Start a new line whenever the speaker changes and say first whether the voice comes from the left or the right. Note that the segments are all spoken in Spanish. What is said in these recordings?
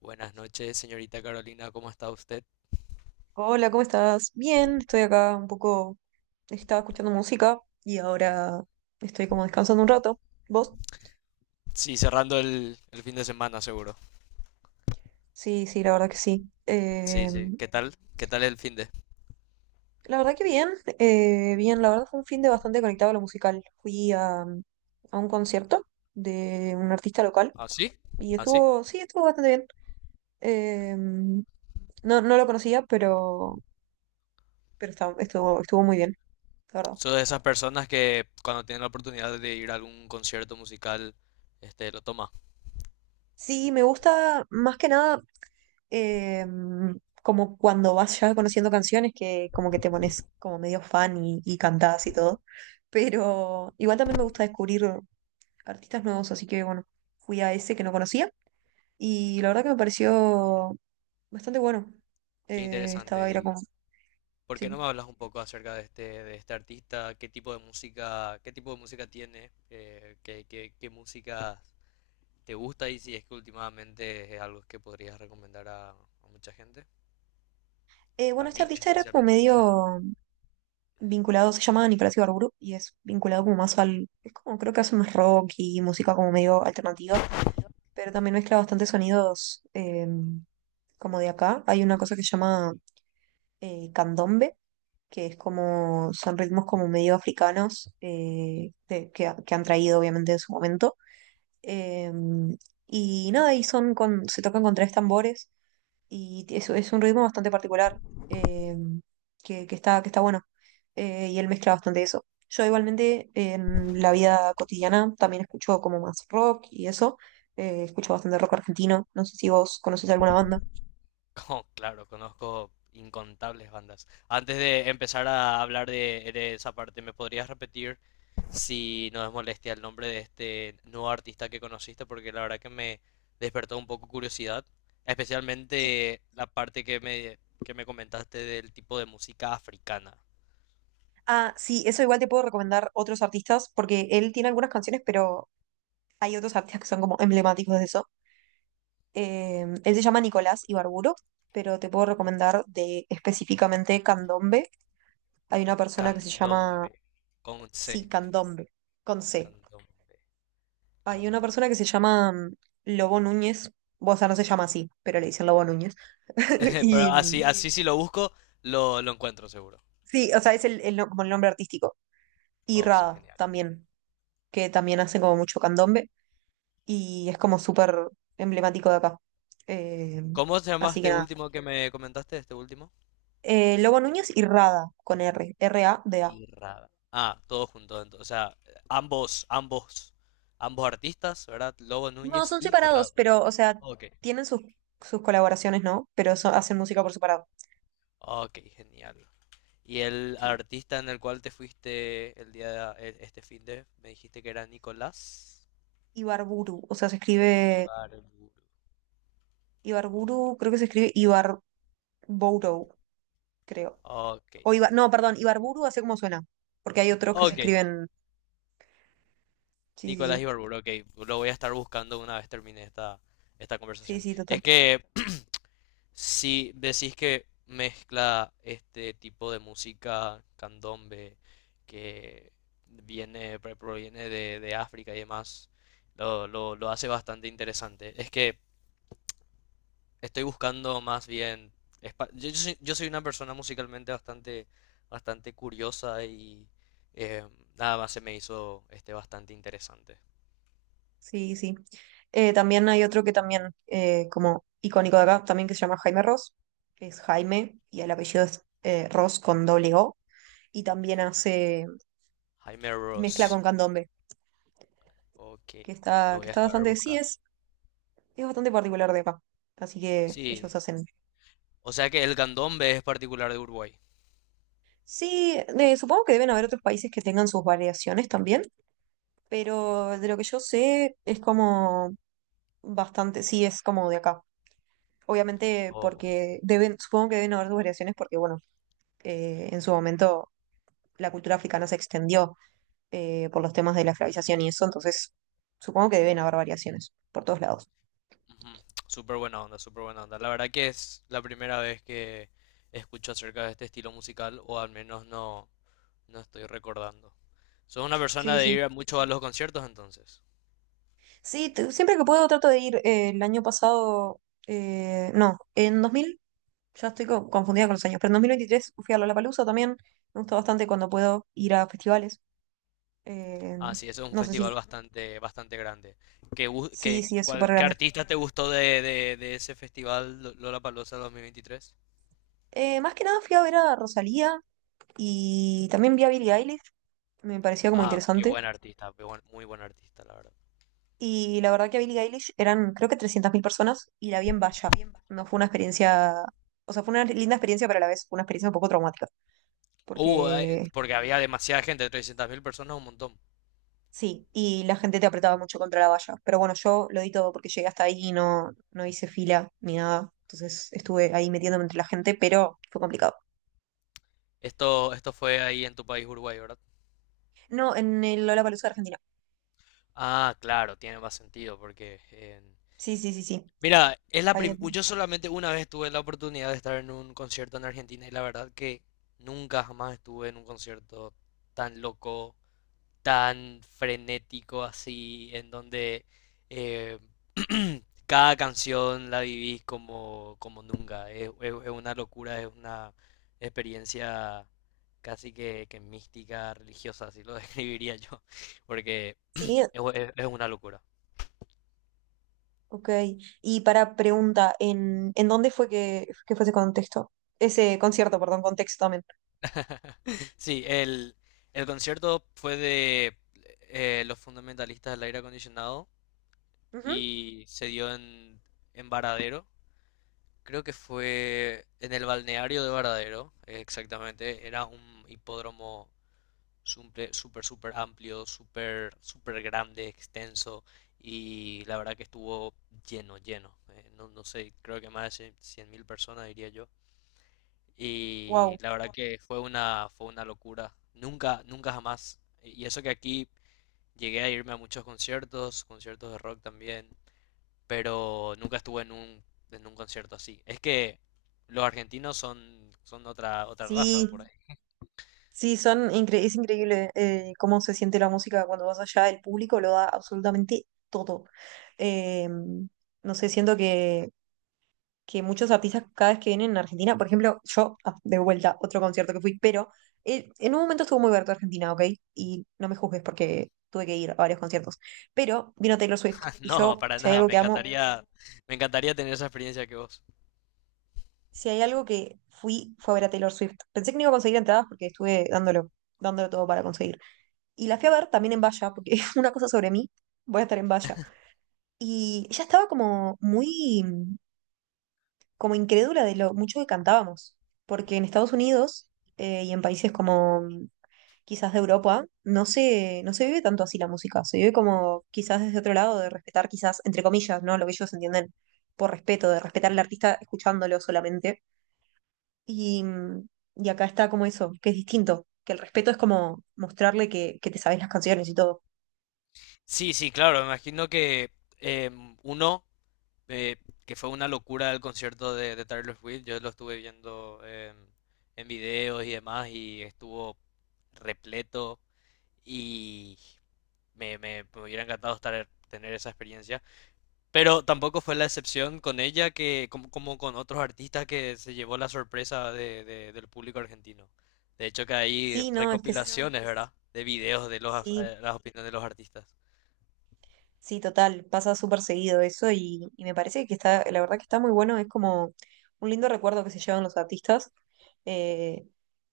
left: Buenas noches, señorita Carolina, ¿cómo está usted?
right: Hola, ¿cómo estás? Bien, estoy acá un poco, estaba escuchando música y ahora estoy como descansando un rato. ¿Vos?
left: Sí, cerrando el fin de semana, seguro.
right: Sí, sí, la verdad que sí.
left: Sí, sí. ¿Qué tal? ¿Qué tal el fin de?
right: La verdad que bien, bien, la verdad fue un fin de bastante conectado a lo musical. Fui a un concierto de un artista local
left: ¿Ah, sí?
right: y
left: ¿Ah, sí?
right: estuvo, sí, estuvo bastante bien. No, no lo conocía, pero, estuvo, estuvo muy bien, la verdad.
left: Soy de esas personas que cuando tienen la oportunidad de ir a algún concierto musical, lo toma.
right: Sí, me gusta más que nada. eh, Como cuando vas ya conociendo canciones que como que te pones como medio fan y cantás y todo. Pero igual también me gusta descubrir artistas nuevos, así que bueno, fui a ese que no conocía y la verdad que me pareció bastante bueno.
left: Qué interesante.
right: Era
left: ¿Y
right: como,
left: por qué no
right: sí.
left: me hablas un poco acerca de este artista? ¿Qué tipo de música, qué tipo de música tiene? ¿Qué música te gusta? Y si es que últimamente es algo que podrías recomendar a mucha gente. A
right: Bueno, este
left: mí
right: artista era como
left: especialmente.
right: medio vinculado, se llama Nicolás Ibarburu y es vinculado como más al, es como creo que hace más rock y música como medio alternativa, pero también mezcla bastantes sonidos como de acá, hay una cosa que se llama candombe, que es como, son ritmos como medio africanos que han traído obviamente en su momento. Eh, y nada, y son con, se tocan con 3 tambores y es un ritmo bastante particular eh, que está bueno. Y él mezcla bastante eso. Yo igualmente en la vida cotidiana también escucho como más rock y eso. Escucho bastante rock argentino. No sé si vos conoces alguna banda.
left: Oh, claro, conozco incontables bandas. Antes de empezar a hablar de esa parte, ¿me podrías repetir si no es molestia el nombre de este nuevo artista que conociste? Porque la verdad que me despertó un poco curiosidad, especialmente la parte que me comentaste del tipo de música africana.
right: Ah, sí, eso igual te puedo recomendar otros artistas, porque él tiene algunas canciones, pero hay otros artistas que son como emblemáticos de eso. Él se llama Nicolás Ibarburo, pero te puedo recomendar de específicamente candombe. Hay una persona que se llama,
left: Candombe, con C.
right: sí, candombe, con C.
left: Candombe,
right: Hay una
left: candombe.
right: persona que se llama Lobo Núñez, o sea, no se llama así, pero le dicen Lobo Núñez.
left: Pero
right: Y
left: así, así. Sí, si lo busco, lo encuentro seguro.
right: sí, o sea, es el como el nombre artístico. Y
left: Oh, sí,
right: Rada
left: genial.
right: también, que también hace como mucho candombe. Y es como súper emblemático de acá. Eh,
left: ¿Cómo se llama
right: Así que
left: este
right: nada.
left: último que me comentaste? Este último.
right: Lobo Núñez y Rada con R, Rada.
left: Y Rada. Ah, todo junto, entonces, o sea, ambos, ambos, ambos artistas, ¿verdad? Lobo
right: No,
left: Núñez
right: son
left: y
right: separados,
left: Rado.
right: pero, o sea,
left: Ok.
right: tienen sus, sus colaboraciones, ¿no? Hacen música por separado.
left: Ok, genial. Y el
right: Sí.
left: artista en el cual te fuiste el día de, este fin de, me dijiste que era Nicolás
right: Ibarburu, o sea, se escribe
left: Ibarburu. Ok.
right: Ibarburu, creo que se escribe Ibarburu, creo.
left: Ok.
right: No, perdón, Ibarburu así como suena, porque hay otros que se
left: Ok.
right: escriben. Sí, sí,
left: Nicolás
right: sí.
left: Ibarburu, ok. Lo voy a estar buscando una vez termine esta
right: Sí,
left: conversación.
right: sí, total.
left: Es que si decís que mezcla este tipo de música candombe que viene, proviene de África y demás, lo hace bastante interesante. Es que estoy buscando más bien... Yo soy, yo soy una persona musicalmente bastante, bastante curiosa y eh, nada más se me hizo bastante interesante.
right: Sí, sí. También hay otro que también, como icónico de acá, también que se llama Jaime Ross. Que Es Jaime y el apellido es Ross con doble O. Y también hace
left: Jaime
right: mezcla
left: Ross.
right: con candombe,
left: Ok, lo
right: que
left: voy a
right: está
left: estar
right: bastante, sí,
left: buscando.
right: es bastante particular de acá. Así que ellos
left: Sí,
right: hacen.
left: o sea que el candombe es particular de Uruguay.
right: Sí, de- supongo que deben haber otros países que tengan sus variaciones también, pero de lo que yo sé es como bastante, sí, es como de acá. Obviamente
left: Oh,
right: porque deben, supongo que deben haber sus variaciones porque, bueno en su momento la cultura africana se extendió por los temas de la esclavización y eso, entonces supongo que deben haber variaciones por todos lados.
left: ujú. Súper buena onda, súper buena onda. La verdad que es la primera vez que escucho acerca de este estilo musical, o al menos no, no estoy recordando. ¿Sos una persona
right: Sí,
left: de
right: sí.
left: ir mucho a los conciertos entonces?
right: Sí, siempre que puedo trato de ir. El año pasado, no, en 2000, ya estoy confundida con los años, pero en 2023 fui a Lollapalooza también. Me gusta bastante cuando puedo ir a festivales. eh,
left: Ah, sí, eso es un
right: no sé
left: festival
right: si...
left: bastante, bastante grande. ¿Qué, gu-
right: Sí,
left: qué,
right: sí, es súper
left: cuál- qué
right: grande.
left: artista te gustó de ese festival Lollapalooza 2023?
right: Más que nada fui a ver a Rosalía y también vi a Billie Eilish. Me pareció como
left: Ah, qué
right: interesante.
left: buen artista, muy buen artista, la verdad.
right: Y la verdad que a Billie Eilish eran creo que 300.000 personas y la vi en valla. No fue una experiencia, o sea, fue una linda experiencia, pero a la vez fue una experiencia un poco traumática,
left: Uh, eh,
right: porque
left: porque había demasiada gente, 300.000 personas, un montón.
right: sí, y la gente te apretaba mucho contra la valla. Pero bueno, yo lo di todo porque llegué hasta ahí y no, no hice fila ni nada. Entonces estuve ahí metiéndome entre la gente, pero fue complicado.
left: Esto fue ahí en tu país, Uruguay, ¿verdad?
right: No, en el Lollapalooza de Argentina.
left: Ah, claro, tiene más sentido porque...
right: Sí, sí, sí, sí.
left: Mira, es la
right: Ahí en-
left: yo solamente una vez tuve la oportunidad de estar en un concierto en Argentina y la verdad que nunca jamás estuve en un concierto tan loco, tan frenético así, en donde eh, cada canción la vivís como nunca. Es una locura, es una experiencia casi que mística, religiosa, así lo describiría yo, porque
right: sí,
left: es una locura.
right: ok. Y para pregunta, en dónde fue que fue ese contexto? Ese concierto, perdón, contexto también.
left: Sí, el concierto fue de Los Fundamentalistas del Aire Acondicionado
right: Ujú.
left: y se dio en Varadero. Creo que fue en el balneario de Varadero, exactamente. Era un hipódromo súper, súper, súper amplio, súper, súper grande, extenso. Y la verdad que estuvo lleno, lleno. No, no sé, creo que más de 100.000 personas, diría yo. Y
right: Wow,
left: la verdad que fue una locura. Nunca, nunca jamás. Y eso que aquí llegué a irme a muchos conciertos, conciertos de rock también, pero nunca estuve en un concierto así. Es que los argentinos son otra raza
right: sí,
left: por ahí.
right: sí, es increíble cómo se siente la música cuando vas allá, el público lo da absolutamente todo. Eh, no sé, siento que muchos artistas cada vez que vienen a Argentina, por ejemplo, yo, ah, de vuelta, otro concierto que fui, pero en un momento estuvo muy abierto a Argentina, ¿ok? Y no me juzgues porque tuve que ir a varios conciertos, pero vino Taylor Swift y
left: No,
right: yo,
left: para
right: si hay
left: nada.
right: algo que amo,
left: Me encantaría tener esa experiencia que vos.
right: si hay algo que fui, fue a ver a Taylor Swift. Pensé que no iba a conseguir entradas porque estuve dándolo, dándolo todo para conseguir. Y la fui a ver también en valla, porque es una cosa sobre mí, voy a estar en valla. Y ella estaba como muy, como incrédula de lo mucho que cantábamos, porque en Estados Unidos y en países como quizás de Europa, no se, no se vive tanto así la música, se vive como quizás desde otro lado, de respetar quizás, entre comillas, ¿no? Lo que ellos entienden por respeto, de respetar al artista escuchándolo solamente. Y, mm, y acá está como eso, que es distinto, que el respeto es como mostrarle que te sabes las canciones y todo.
left: Sí, sí, claro. Me imagino que uno eh, que fue una locura el concierto de Taylor Swift. Yo lo estuve viendo en videos y demás y estuvo repleto y me hubiera encantado estar, tener esa experiencia. Pero tampoco fue la excepción con ella que como con otros artistas que se llevó la sorpresa del público argentino. De hecho que hay,
right: Sí,
left: no,
right: no, es que es
left: recopilaciones, ¿verdad? De videos de los,
right: sí,
left: eh, las opiniones de los artistas.
right: sí, total, pasa súper seguido eso y me parece que está, la verdad que está muy bueno, es como un lindo recuerdo que se llevan los artistas, eh,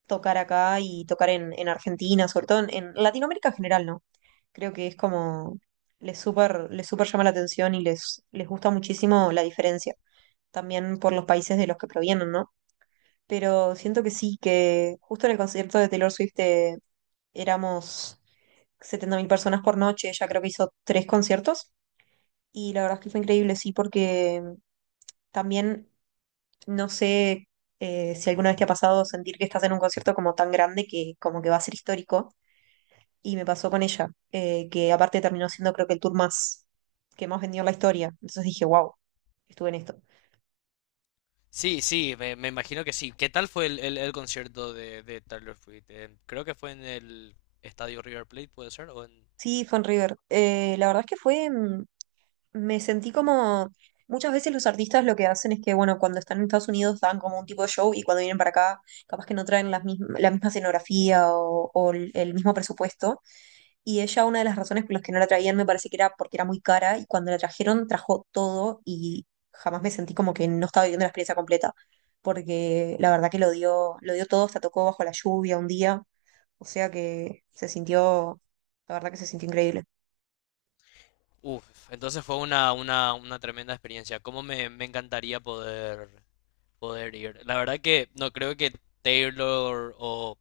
right: tocar acá y tocar en Argentina, sobre todo en Latinoamérica en general, ¿no? Creo que es como, les súper llama la atención les gusta muchísimo la diferencia, también por los países de los que provienen, ¿no? Pero siento que sí, que justo en el concierto de Taylor Swift éramos 70.000 personas por noche, ella creo que hizo 3 conciertos. Y la verdad es que fue increíble, sí, porque también no sé si alguna vez te ha pasado sentir que estás en un concierto como tan grande que como que va a ser histórico. Y me pasó con ella, que aparte terminó siendo creo que el tour más que más vendió en la historia. Entonces dije, wow, estuve en esto.
left: Sí, sí, me imagino que sí. ¿Qué tal fue el concierto de Taylor Swift? Creo que fue en el estadio River Plate, puede ser, o en...
right: Sí, fue en River. La verdad es que fue, me sentí como, muchas veces los artistas lo que hacen es que, bueno, cuando están en Estados Unidos dan como un tipo de show y cuando vienen para acá, capaz que no traen la misma escenografía o el mismo presupuesto. Y ella, una de las razones por las que no la traían, me parece que era porque era muy cara, y cuando la trajeron, trajo todo, y jamás me sentí como que no estaba viviendo la experiencia completa, porque la verdad que lo dio todo, hasta tocó bajo la lluvia un día, o sea que se sintió, la verdad que se sintió increíble.
left: Uf, entonces fue una tremenda experiencia. Cómo me encantaría poder ir. La verdad que no creo que Taylor o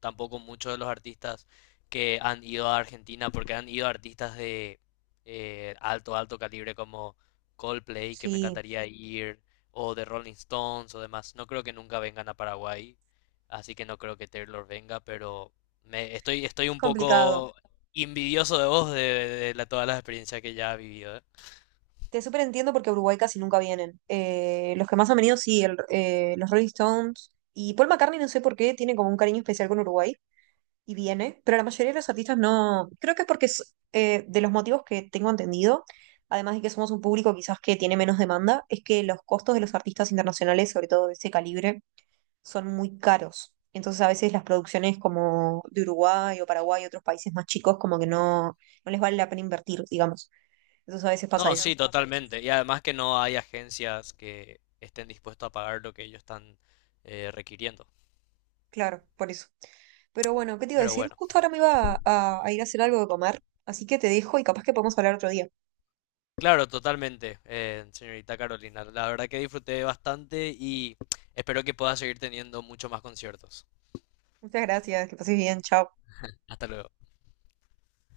left: tampoco muchos de los artistas que han ido a Argentina, porque han ido artistas de alto, alto calibre como Coldplay, que me
right: Sí,
left: encantaría ir, o de Rolling Stones o demás. No creo que nunca vengan a Paraguay, así que no creo que Taylor venga, pero estoy
right: es
left: un
right: complicado.
left: poco envidioso de vos todas las experiencias que ya has vivido, ¿eh?
right: Te súper entiendo porque a Uruguay casi nunca vienen. Los que más han venido, sí, los Rolling Stones. Y Paul McCartney, no sé por qué, tiene como un cariño especial con Uruguay. Y viene, pero la mayoría de los artistas no, creo que es porque es, de los motivos que tengo entendido, además de que somos un público quizás que tiene menos demanda, es que los costos de los artistas internacionales, sobre todo de ese calibre, son muy caros. Entonces a veces las producciones como de Uruguay o Paraguay y otros países más chicos como que no, no les vale la pena invertir, digamos. Entonces a veces pasa
left: No,
right: eso.
left: sí, totalmente. Y además que no hay agencias que estén dispuestas a pagar lo que ellos están requiriendo.
right: Claro, por eso. Pero bueno, ¿qué te iba a
left: Pero
right: decir?
left: bueno.
right: Justo ahora me iba a ir a hacer algo de comer, así que te dejo y capaz que podemos hablar otro día.
left: Claro, totalmente, señorita Carolina. La verdad que disfruté bastante y espero que pueda seguir teniendo muchos más conciertos.
right: Muchas gracias, que pases bien, chao.
left: Hasta luego.